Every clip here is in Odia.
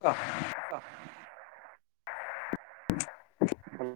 କହ? କହ ହୁଁ।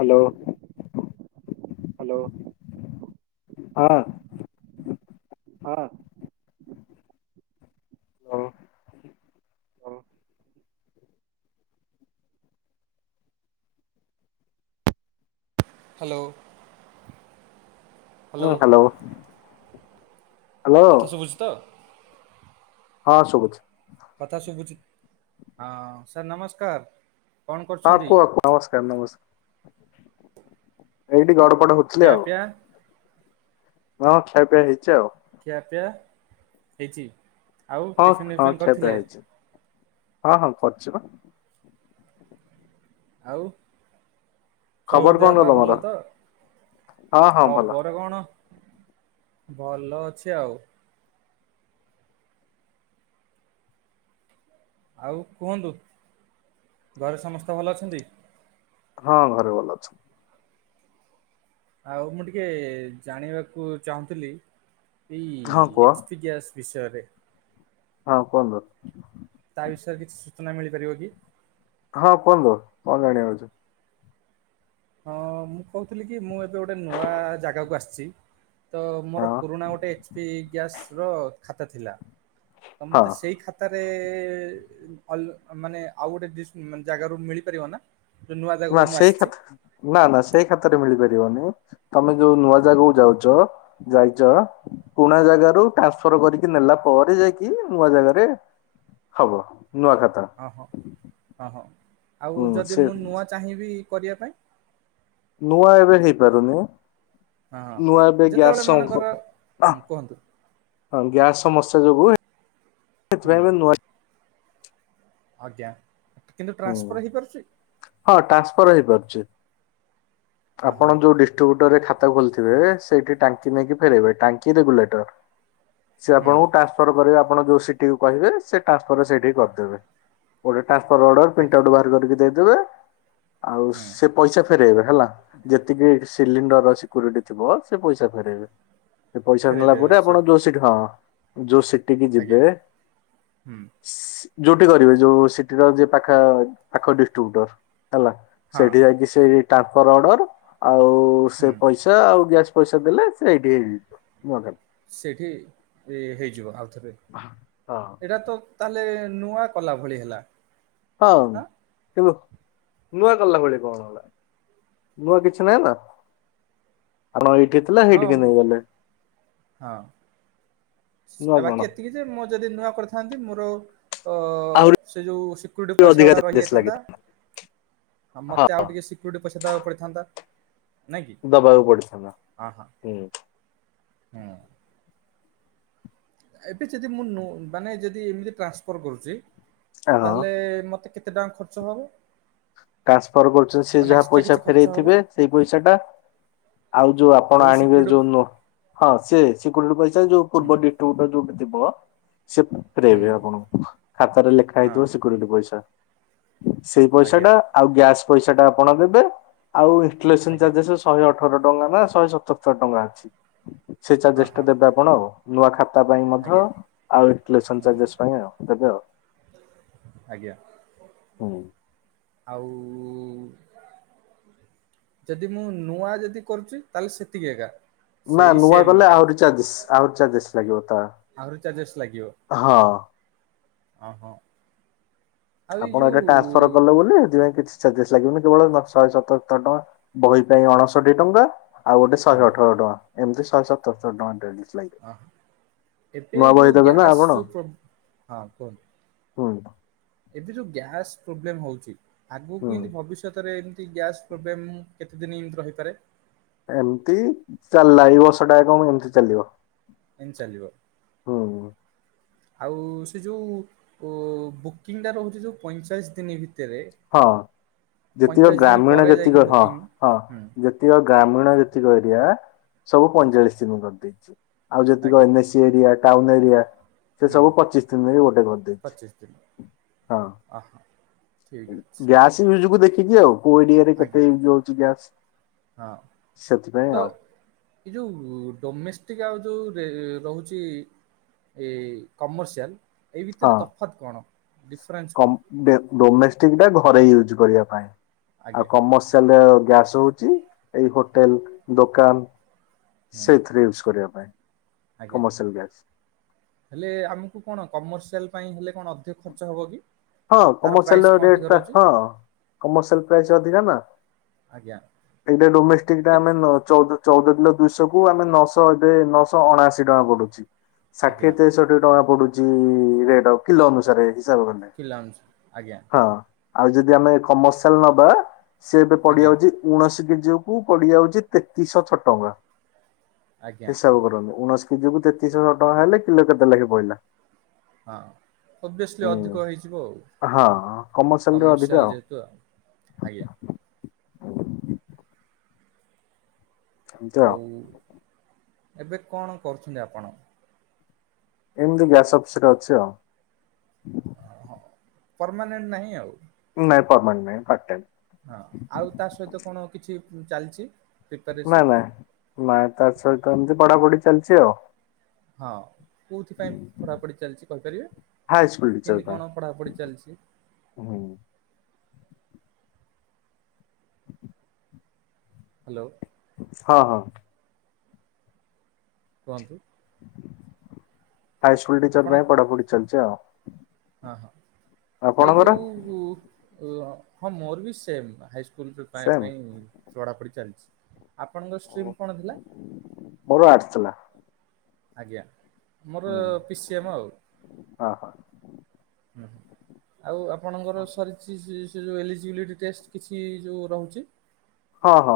ହାଲୋ। ହାଲୋ। ହଁ। ହଁ। ହୁଁ। ହୁଁ ହାଲୋ-ହାଲୋ। ହ୍ୟାଲୋ ହ୍ୟାଲୋ କଥା ଶୁଭୁଛି ତ। ହଁ ଶୁଭୁଛି। କଥା ଶୁଭୁଛି ହଁ ସାର୍ ନମସ୍କାର୍। ହଁ କୁହ ନମସ୍କାର୍-ନମସ୍କାର୍। ଏଇଠି ଗଡ଼ପଡ ହଉଛି। ଖିଆ ପିଆ ହଁ ଖିଆ ପିଆ ହେଇଛି ଆଉ। ଖିଆ ପିଆ ହେଇଛି ଆଉ ହଁ ଟିଫିନ୍ ପିଫିନ୍ କରିଥିଲେ? ହଁ-ହଁ କରିଛି ବା। ଆଉ। ସବୁ ଖବର ଦେହ କଣ ପାହା ତମର ଭଲ ତ ହଁ ହଁ ଭଲ ଖବର କଣ। ଭଲ ଅଛି ଆଉ। ଆଉ କୁହନ୍ତୁ ଘରେ ସମସ୍ତେ ଭଲ ଅଛନ୍ତି। ହଁ ଘରେ ଭଲ ଅଛନ୍ତି। ଆଉ ମୁଁ ଟିକେ ଜାଣିବାକୁ ଚାହୁଁଥିଲି ଏଇ ହଁ କୁହ ଏଚ୍ ପି ଗ୍ୟାସ୍ ବିଷୟରେ। ହଁ କୁହନ୍ତୁ? ତା ବିଷୟରେ କିଛି ସୂଚନା ମିଳିପାରିବ କି? ହଁ କୁହନ୍ତୁ କଣ ଜାଣିବାର ଅଛି? ହଁ ମୁଁ କହୁଥିଲି କି ମୁଁ ଏବେ ଗୋଟେ ନୂଆ ଜାଗାକୁ ଆସିଛି। ତ ମୋର ହଁ ପୁରୁଣା ଗୋଟେ ଏଚ୍ ପି ଗ୍ୟାସ୍ ର ଖାତା ଥିଲା ତମେ ହଁ ମତେ ସେଇ ଖା ତା ରେ ଅଲ ମାନେ ଆଉ ଗୋଟେ ଡିସ୍ ଉଁ ମାନେ ଜାଗା ରୁ ମିଳି ପାରିବ ନା। ଯୋଉ ନୂଆ ଜାଗାକୁ ନା ମୁଁ ସେଇ ଆସିଛି ଖାତ୍ ନା ନା ସେଇ ଖାତାରେ ମିଳିପାରିବନି ତମେ ଯୋଉ ନୂଆ ଜାଗାକୁ ଯାଉଚ ଯାଇଚ। ପୁରୁଣା ଜାଗା ରୁ ଟ୍ରାନସ୍ଫର କରିକି ନେଲା ପରେ ଯାଇକି ନୂଆ ଜାଗାରେ ହବ ନୂଆ ଖାତା। ହଁ ହଁ ହଁ ହଁ ଆଉ ହୁଁ ଯଦି ସେ ମୁଁ ନୂଆ ଚାହିଁବି କରିଆ ପାଇଁ? ନୂଆ ଏବେ ହେଇପାରୁନି। ହଁ ହଁ ନୂଆ ଏବେ ଯେତେବେଳେ ଗ୍ୟାସ୍ ମନେକର ସଂଘ ଆ ହୁଁ କୁହନ୍ତୁ ହଁ ଗ୍ୟାସ୍ ସମସ୍ୟା ଯୋଗୁ ହୁଁ ସେଥିପାଇଁ ଏବେ ନୂଆ ଆଜ୍ଞା କିନ୍ତୁ ହୁଁ ଟ୍ରାନ୍ସଫର୍ ହେଇ ପାରୁଛି? ହଁ ଟ୍ରାନ୍ସଫର୍ ହେଇ ପାରୁଚି। ହଁ ଆପଣ ହଁ ଯୋଉ ଡିଷ୍ଟ୍ରିବ୍ୟୁଟର ରେ ଖାତା ଖୋଲିଥିବେ ସେଇଠି ଟାଙ୍କି ନେଇକି ଫେରେଇବେ ଟାଙ୍କି ରେଗୁଲେଟର୍। ସେ ହୁଁ ଆପଣଙ୍କୁ ଟ୍ରାନ୍ସଫର୍ କରିବେ ଆପଣ ଯୋଉ ସିଟି କୁ କହିବେ ସେ ଟ୍ରାନ୍ସଫର୍ ସେଇଠିକି କରି ଦେବେ। ଗୋଟେ ଟ୍ରାନ୍ସଫର୍ ଅଡର ପ୍ରିଣ୍ଟ ଆଜ୍ଞା ଆଉଟ୍ ବାହାର କରିକି ଦେଇ ଦେବେ ଆଉ ହୁଁ। ସେ ପଇସା ଫେରେଇବେ ହେଲା। ଯେତିକି ସିଲିଣ୍ଡର ର ସିକୁରିଟି ଥିବ ସେ ପଇସା ଫେରେଇବେ। ସେ ପଇସା ନେଲା ଫେରେଇଦେବେ ପରେ ସେ ଆପଣ ଯୋଉ ସିଟି ହଁ ଯୋଉ ସିଟି କି ଆଜ୍ଞା ଯିବେ ହୁଁ ଯୋଉଠି କରିବେ ଯୋଉ ସିଟିର ଯିଏ ପାଖା ପାଖ ଡିଷ୍ଟ୍ରିବ୍ୟୁଟର ହେଲା। ହଁ ସେଠି ଯାଇକି ସେଇ ଟ୍ରାନ୍ସଫର୍ ଅର୍ଡର। ଆଉ ହୁଁ। ସେ ପଇସା ଆଉ ଗ୍ୟାସ୍ ପଇସା ଦେଲେ ସେଇଠି ହେଇଯିବ ନୂଆ କାର୍ଡ। ସେଇଠି ଏ ହେଇଯିବ ଆଉ ଥରେ। ହଁ। ଏଇଟା ତ ତାହେଲେ ନୂଆ କଲା ଭଳି ହେଲା। ହଁ ଆଁ କିନ୍ତୁ ନୂଆ କଲା ଭଳି କଣ ହେଲା? ନୂଆ କିଛି ନାହିଁ ନା ଆପଣଙ୍କ ଏଇଠି ଥିଲା ହଁ ସେଇଠିକି ନେଇ ମ- ଗଲେ। ହଁ ନୂଆ କଣ ବାକି ଏତିକି ଯେ ମୁଁ ଯଦି ନୂଆ କରିଥାନ୍ତି ମୋର ତ ଆହୁରି ସେ ଯୋଉ ସିକ୍ୟୁରିଟି ପଇସା ଅଧିକା ଗୁଡ଼ା ଚାର୍ଜେସ୍ ଲାଗିଥାନ୍ତା ରହିଯାଇଥାନ୍ତା। ହଁ ମତେ ଆଉ ଟିକେ ସି କ୍ୟୁରିଟି ପଇସା ଦବାକୁ ପଡିଥାନ୍ତା ନାଇଁ କି? ଦବାକୁ ପଡିଥାନ୍ତା। ହୁଁ ହୁଁ। ଏବେ ଯଦି ମୁଁ ନ ମାନେ ଯଦି ଏମିତି ଟ୍ରାନ୍ସଫର୍ କରୁଚି ତାହେଲେ ମତେ କେ ତେ ଟଙ୍କା ଖର୍ଚ୍ଚ ହେବ? ଟ୍ରାନ୍ସଫର୍ କରୁଚ ସେ ଯାହା ଏକ୍ସଟ୍ରା ପଇସା କିଛି ଖର୍ଚ୍ଚ ହବ? ଫେରେଇଥିବେ ସେଇ ପଇସା ଟା। ଆଉ ଯୋଉ ଆପଣ ଆଣିବେ ଯୋଉ ନୂ ହଁ ସେ ସିକ୍ୟୁରିଟି ପଇସା ଯୋଉ ହୁଁ ପୂର୍ବ ଡିଟିବ୍ୟୁଟର ଯୋଉଟି ଥିବ ସିଏ ହୁଁ ଫେରେଇବେ ଆପଣଙ୍କୁ ଖାତାରେ ଲେଖା ହଁ ହେଇଥିବ ସିକ୍ୟୁରିଟି ପଇସା। ସେଇ ପଇସା ଆଜ୍ଞା ଟା ଆଉ ଗ୍ୟାସ ପଇସା ଟା ଆପଣ ଦେବେ ଆଉ ଇନ୍ସଟୁଲେସନ ଆଜ୍ଞା ଚାର୍ଜେସେସ୍ ଶହେ ଅଠର ଟଙ୍କା ନା ଶହେ ସତରସ ଟଙ୍କା ଅଛି ସେଇ ହଁ ଚାର୍ଜେସ୍ ଟା ହଁ ଦେବେ ଆପଣ ଆଉ। ନୂଆ ଖାତା ପାଇଁ ମଧ୍ୟ ଆଜ୍ଞା। ଆଉ ଇନ୍ଟିଲେସନ ଚାର୍ଜେସ୍ ପାଇଁ ଆଉ ଦେବେ ଆଉ। ଆଜ୍ଞା ହୁଁ। ଆଉ ଯଦି ମୁଁ ନୂଆ ଯଦି କରୁଚି ତାହେଲେ ସେତିକି ଏକା? ନା ସେଇ ନୂଆ ସେମ୍ କଲେ ଏକା ଆହୁରି ଚାର୍ଜେସ୍ ଆହୁରି ଚାର୍ଜେସ୍ ଲାଗିବ ତାହା। ଆହୁରି ଚାର୍ଜେସ୍ ଲାଗିବ ଅ ହୋ। ଆପଣ ଏଇଟା ଟ୍ରାନ୍ସଫର କଲେ ବୋଲି ସେଥିପାଇଁ କିଛି ଚାର୍ଜେସ୍ ଲାଗିବନି କେବଳ ସ ଶହେ ସତରସ ଟଙ୍କା ବହି ପାଇଁ ଅଣଷଠି ଟଙ୍କା। ଆଉ ଗୋଟେ ହୁଁ ଶହେ ଅଠର ଟଙ୍କା ଏମିତି ଶହେ ସତସ୍ତରୀ ଟଙ୍କା ଡେଲି। ହ ଏବେ ଏଯେଉଁ ଦେବେ ନା ଗ୍ୟାସ୍ ଆପଣ ଯେଉଁ ପ୍ରବ ହଁ କୁହନ୍ତୁ। [unintelligible] ଏବେ ଯୋଉ ଗ୍ୟାସ୍ ପ୍ରୋବ୍ଲେମ ହଉଛି ହୁଁ ଆଗକୁ ଏମିତି ଭବିଷ୍ୟତ ରେ ଏମତି ଗ୍ୟାସ୍ ପ୍ରୋବ୍ଲେମ କେତେ ଦିନ ଏମତି ରହିପାରେ? ଏମିତି [unintelligible] ଏମିତି ଚାଲିବ ଏମିତି ଚାଲିବ। ହୁଁ ଆଉ ସେ ଯେଉଁ ବୁକିଂଟା ରହୁଛି ଯେଉଁ ପଇଁଚାଳିଶ ଦିନ ଭିତରେ। ହଁ। ଯେତିକ ପଇଁଚାଳିଶ ଦିନ ଗ୍ରାମୀଣ ପରେ ଯାଇକି ଜେତିକ ହଁ ବୁକିଂ ହଁ ହୁଁ ଯେତିକ ଗ୍ରାମୀଣ ଯେତିକ ଏରିଆ ସବୁ ଆଜ୍ଞା ପାଇଂଚାଳିଶି ଦିନ କରିଦେଇଛି ଆଉ ଯେତିକ ଆଜ୍ଞା ଏନ୍ଏସି ଏରିଆ ଟାଉନ ଏରିଆ ସେ ହୁଁ ସବୁ ପଚିଶ ଦିନରେ ଗୋଟେ କରିଦେଇେଇଛି ହଁ। ଅ ହଁ ଠିକ୍ ଅଛି। ଗ୍ୟାସ ୟୁଜ଼କୁ ଦେଖିକି ଆଉ କୋଉ ଏରିଆ ରେ କେତେ ଆଜ୍ଞା ୟଜ୍ ହଉଛି ଗ୍ୟାସ। ହଁ ତ। ଏ ଯୋଉ ଡୋମେଷ୍ଟିକ୍ ଆଉ ଯୋଉ ରହୁଛି ଏ କମର୍ସିଆଲ ଏଇ ହଁ ଭିତରେ ତଫାତ୍ କଣ? ଡିଫରେନ୍ସ କଣ ଡୋମେଷ୍ଟିକ ଟା ଘରେ ୟୁଜ୍ କରିବା ପାଇଁ ଆଉ ଆଜ୍ଞା କମର୍ସିଆଲ ଗ୍ୟାସ ହେଉଛି ଏଇ ହୋଟେଲ ଦୋକାନ ହୁଁ ସେଇଥିରେ ୟୁଜ଼ କରିବା ପାଇଁ। ଆଜ୍ଞା କମର୍ସିଆଲ ଗ୍ୟାସ। ହେଲେ ଆମକୁ କଣ କମର୍ସିଆଲ ପାଇଁ ହେଲେ କଣ ଅଧିକ ଖର୍ଚ୍ଚ ହବ କି? ହଁ ତାର ପ୍ରାଇସ୍ କମର୍ସିଆଲର କଣ ଅଧିକ ରେଟଟା ରହୁଛି ହଁ କମର୍ସିଆଲା ପ୍ରାଇସ ଅଧିକା ନା। ଆଜ୍ଞା। ଏଇଟା ଡୋମେଷ୍ଟିକ ଟା କେତ୍ ଆମେ ଚଉଦ ଚଉଦ କିଲ ଦୁଇଶହ କୁ ଆମେ ନଅଶହ ଏବେ ନଅଶହ ଅଣାଅଶୀ ଟଙ୍କା ପଡୁଛି। ଆଜ୍ଞା ଷାଠିଏ ତେଷଠି ଟଙ୍କା ପଡୁଛି ରେଟ କିଲୋ ଅନୁସାରେ ହିସାବ କଲେ। [unintelligible] ଆଜ୍ଞା ହଁ ଆଉ ଯଦି ଆମେ କମର୍ସିଆଲ ନବା ସି ଏବେ ଆଜ୍ଞା ପଡିଯାଉଛି ଉଣଶୀ କେଜି କୁ ପଡିଯାଉଛି ତେତିଶହ ଛଅ ଟଙ୍କା। ଆଜ୍ଞା ହିସାବ କରନ୍ତୁ ଉଣେଇଶ କେଜି କୁ ତେତିଶହଶହ ଟଙ୍କା ହେଲେ କିଲୋ କେତେ ଲାଗେ ପଡିଲା? ହଁ ଓଭିଅସଲି ହୁଁ। ଅଧିକ ହେଇଯିବ ଆଉ। ହଁ କମରସିଆଲରୂ ଅଧିକା ଆଉ। [unintelligible] ଆଜ୍ଞା। ଆଉ ଉ ଏବେ କଣ କରୁଛନ୍ତି ଆପଣ? ଏମିତି ଗ୍ୟାସ୍ ଅଫିସ୍ ରେ ଅଛି ଆଉ। ହଁ ପର୍ମାନେଣ୍ଟ ନାହିଁ ଆଉ। ନାଇ ପରମାଣ୍ଟ ନାଇଁ ପାଟ୍ ଟାଇମ୍। ହଁ ଆଉ ତା ସହିତ କଣ କିଛି ଚାଲିଛି? ନା ପ୍ରିପାରେସନ୍? ନା ନା ତା ସହିତ ଏମିତି ପଢାପଢି ଚାଲିଛି ଆଉ। ହଁ କୋଉଥିପାଇଁ ପଢାପଢି ଚାଲିଛି କହିପାରିବେ? ହାଇସ୍କୁଲ ଟିଚର କେମିତି ପାଇଁ। କଣ ପଢାପଢି ଚାଲିଛି? ହୁଁ। [unintelligible] ହାଲୋ। ହଁ ହଁ। କୁହନ୍ତୁ? ହାଇ ଆପ- ସ୍କୁଲ ଟିଚର୍ ଆପଣ ପାଇଁ ପଢାପଢି ଚାଲିଛି ଆଉ। ହଁ ହଁ ଏଇ ଆପଣଙ୍କର? ଯୋଉ ଉଁ ହଁ ମୋର ବି ସେମ୍ ହାଇସ୍ ସ୍କୁଲ ପାଇବା ସେମ୍ ପାଇଁ ପଢ଼ାପଡ଼ି ଚାଲିଛି ଆପଣଙ୍କ ଷ୍ଟ୍ରିମ୍ କଣ ଥିଲା? ମୋର ଆର୍ଟସ୍ ଥିଲା। ଆଜ୍ଞା ମୋର ହୁଁ ପିସି ଏମ୍ ଆଉ। ହଁ ହଁ। ହୁଁ ଆଉ ଆପଣଙ୍କର ସରି ସି ସି ସି ଯୋଉ [inaudible] କିଛି ଯୋଉ ରହୁଛି। ହଁ ହଁ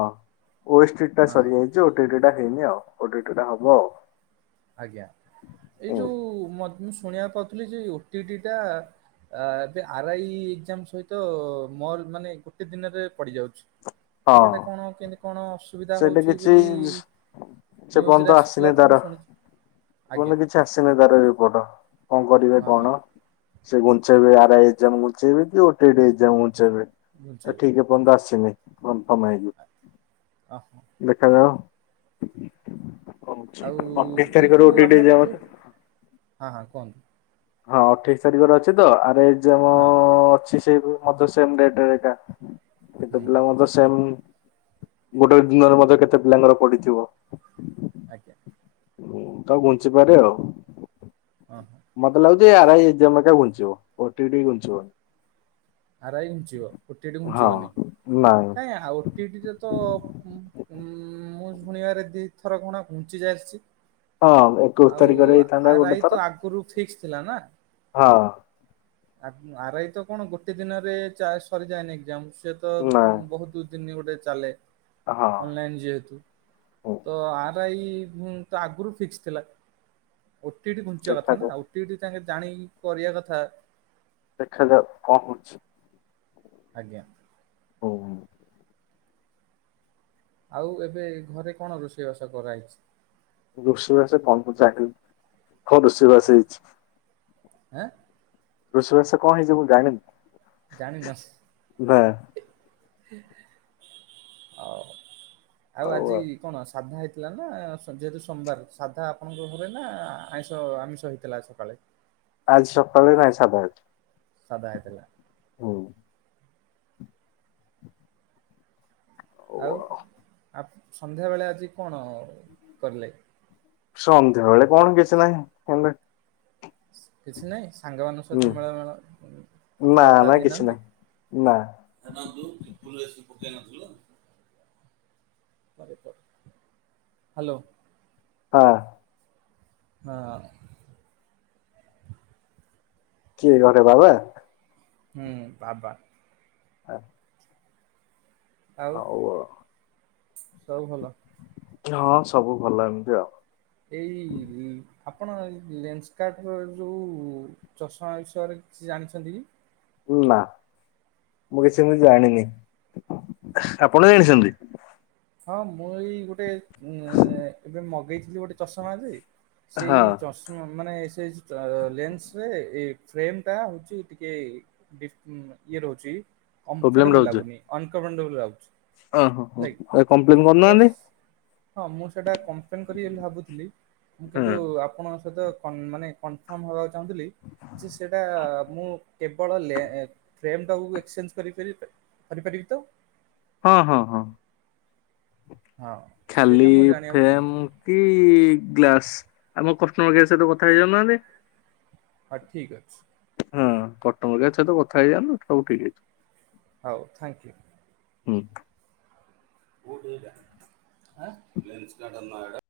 ୱେଷ୍ଟେଟ୍ ଟା ଅ ହଁ ସରିଯାଇଛି ଓଟିଇଟିର ଟା ହେଇନି ଆଉ ଓଟାଈଟର୍ ଟା ହବ ଆଉ। ଆଜ୍ଞା ଏଇ ହୁଁ। ଯୋଉ ମ୍ ମୁଁ ଶୁଣିବାକୁ ପାଉଥିଲି ଯେ ଓଟିଟି ଟା ଆ ଏବେ ଆର୍ ଆଇ ଏକ୍ଜାମ୍ ସହିତ ମୋର୍ ମାନେ ଗୋଟେ ଦିନରେ ପଡିଯାଉଛି। ହଁ ସେଟା କଣ କେମିତି କଣ? ଅସୁବିଧା ସେଇଟା ହଉଛି କିଛି ବୋଲି ସେ ନ୍ୟୁଜରେ ବନ୍ଧ ଆସୁଥିଲା ଆସିନି ତ ମୁଁ ତାର। ଶୁଣିଛି ଆଜ୍ଞା। ବୁନି କିଛି ଆସିନି ତାର ରିପୋଟ କଣ କରିବେ ହଁ ହଁ। କଣ? ସେ ଗୁଞ୍ଚେଇବେ ଆରାଇ ଏକ୍ସାମ୍ ଗୁଞ୍ଚେଇବେ କି ଓଟିବି ଏକ୍ସାମ୍ ବୁଝେ ଘୁଞ୍ଚେଇବେ ଠିକ୍ ଏପନ୍ତ ଆସିନି କଂଫମ୍ ହେଇନି। ଓ ହୋ। ଦେଖାଯାଅ ହଉଛି ଆଉ ଅଠେଇଶି ଏଇ ତାରିଖରୁ ଯୋଉ [inaudible] ଆମର ଯୋଉ ହଁ ହଁ କୁହନ୍ତୁ। ହଁ ଅଠେଇଶି ତାରିଖରୁ ଅଛି ତ ଆରାଇ ଏକଜାମ୍ ହଁ। ଅଛି। [inaudible] ମୋତେ ସେମ୍ [inaudible] ଦେଖ। ହୁଁ। ଗୋଟେ ଦିନରେ ମଧ୍ୟ କେତେ ପିଲାଙ୍କର ପଢଡିିଥିବ। ଆଜ୍ଞା। ହୁଁ ତ ଘୁଞ୍ଚି ପାରେ ଆଉ। ହଁ ହଁ। ମତେ ଲାଗୁଛି ଏଇ ଏକଜାମ୍ ଟା ଘୁଞ୍ଚିବ, ଓଟିଟି ଟା ଘୁଞ୍ଚିବନି। ଅରାଇ ଘୁଞ୍ଚିବ ଉଟିଡି ହଁ ଘୁଞ୍ଚିବନି ନାଇଁ କାଇଁ ଆଉଟିଟିରେ ତ ମ -ମ୍ -ମୁଁ ଶୁଣିବାରେ ଦୁଇଥର କଣ ଘୁଞ୍ଚି ଯାଇଛି। ହଁ ଏକୋଇଶି ଆଉ ତାରିଖରେ ହେଇଥାନ୍ତା ଗୋଟେ ଆରାଇ ଥର ତ ଆଗରୁ ଫିକ୍ସ ଥିଲା ନା। ହଁ। ଆ ଆରଇ ତ କଣ ଗୋଟେ ଦିନରେ ଚାର୍ ସରିଯାଏନି କି ଏଜାମ୍ ସେ ତ ନାଇଁ ବହୁତ୍ ଦିନ ଗୋଟେ ଚାଲେ ହଁ ଅନଲାଇନ୍ ଯେହେତୁ। ହୁଁ ତ ଆର୍ ଆଇ ତ ଆଗରୁ ଫିକ୍ସ ଥିଲା ଓଟି ଡି ଘୁଞ୍ଚିବା କଥା ନା? ଦେଖାଯାଉ ଡି- ଡି ତାଙ୍କେ ଜାଣିକ୍ କରିବା କଥା। ଦେଖାଯାଉ କଣ ହୋଉଛି। ଆଜ୍ଞା। [inaudible] ଆଉ ଏବେ ଘରେ କଣ ରୋଷେଇବାସ କରାହୋଇଛି? [unintelligible] [inaudible] ରୁଷୋଇଵାସ କଣ ହେଇଛି ମୁ ଜାଣିନି। ଜାଣିିନ? ନା [inaudible] ଆଉ ହଉ ଆଜି ଆଉ କଣ ସାଧା ହେଇଥିଲା ନା ଯେହେତୁ ସୋମବାର ସାଧା ଆପଣଙ୍କ ଘରେ ନା ଆଇଁଷ ଆମିଷ ହେଇଥିଲା। ଥିଲା ସକାଳେ। ଆଜି ସକାଳେ ନାଇଁ ସାଧା [inaudible] ସାଦା ହେଇଥିଲା। ହଁ। ଆଉ ଆ, ସନ୍ଧ୍ୟାବେଳେ ଆଜି କଣ କଲେ? ସନ୍ଧ୍ୟାବେଳେ କଣ କିଛି ନାହିଁ ସେମିତି। କିଛି ନାଇଁ। ସାଙ୍ଗମାନଙ୍କ ସହିତ ହୁଁ ମେଳ ମେଳ ଉଁ, ନା କଥାବାର୍ତ୍ତା ନା କିଛି ହେଇନାହାନ୍ତି? ନାହିଁ। ନା [inaudible] ଏସି ପକେଇ ନଥିଲ? [unintelligible] ହାଲୋ। ହଁ। ହଁ। କିଏ ଘରେ ବାବା? ହୁଁ, ବାବା। ହଁ। ଆଉ ଆଉ ସବୁ ଭଲ? ହଁ ସବୁ ଭଲ ଏମିତି ଆଉ। ଏଇ ଆପଣ ଏଇ ଲେନ୍ସକାର୍ଟ ର ଯୋଉ ଚଷମା ବିଷୟରେ କିଛି ଜାଣିଛନ୍ତି କି? ନା ମୁଁ କିଛି ଏମିତି ଜାଣିନି। ଆପଣ ଜାଣିଛନ୍ତି? ହଁ ମୁଁ ଏଇ ଗୋଟେ ଉଁ, ଏ, ଏବେ ମଗେଇଥିଲି ଗୋଟେ ଚଷମା ଯେ। ହଁ ସେଇ ଚଷ ହଁ ମାନେ ସେ ତ ଲେନ୍ସ ରେ ଏ ଫ୍ରେମ୍ ଟା ହଉଛି ଟିକେ ଡିସ୍ ଉଁ, ଇଏ ରହୁଛି କମ୍ଫର୍ଟେବଲ୍ ଲାଗୁନି, ଅନକମ୍ଫର୍ଟେବଲ ଲାଗୁଛି। ଓ ହୋ, ହେଲା ହୋ କିି ଏ କମ୍ପ୍ଲେନ୍ ତ କରୁନାହାନ୍ତି। ସ- ହଁ ମୁଁ ସେଇଟା କମ୍ପ୍ଲେନ୍ କରିବି ବୋଲି ଭାବୁଥିଲି, ମୁଁ କିନ୍ତୁ ହୁଁ ଆ ଆପଣଙ୍କ ସହିତ କନ-ମାନେ କନଫର୍ମ ହବାକୁ ଚାହୁଁଥୁଲି। ଯେ ସେଟା ମୁଁ କେବଳ ଲେ-ଏ ଫ୍ରେମ୍ ଟାକୁ ଏକ୍ସଚେଞ୍ଜ କରିପାରିବି? କରିପାରିବି ତ? ହଁ, ହଁ, ହଁ। ହଁ। ଖାଲି ସେଇଟା ମୁଁ ଜାଣିବାକୁ ଫେମ ଚାହୁଁଥିଲି କି ଗ୍ଲାସ୍ ଆମ କଷ୍ଟମର୍ କେୟାର୍ ସହିତ କଥା ହେଇ ଯାଉନାହାନ୍ତି। ହଁ ଠିକ ଅଛି। ହଁ କଟମର କେୟାର୍ ସହିତ କଥା ହେଇଯାଆନ୍ତୁ ସବୁ ଠିକ୍ ହେଇଛି। ହଉ ଥ୍ୟାଙ୍କ୍ ୟୁ। ହୁଁ। [inaudible] ଏଇଟା ଲେନ୍ସକାର୍ଟ ନାଁ ଏଟା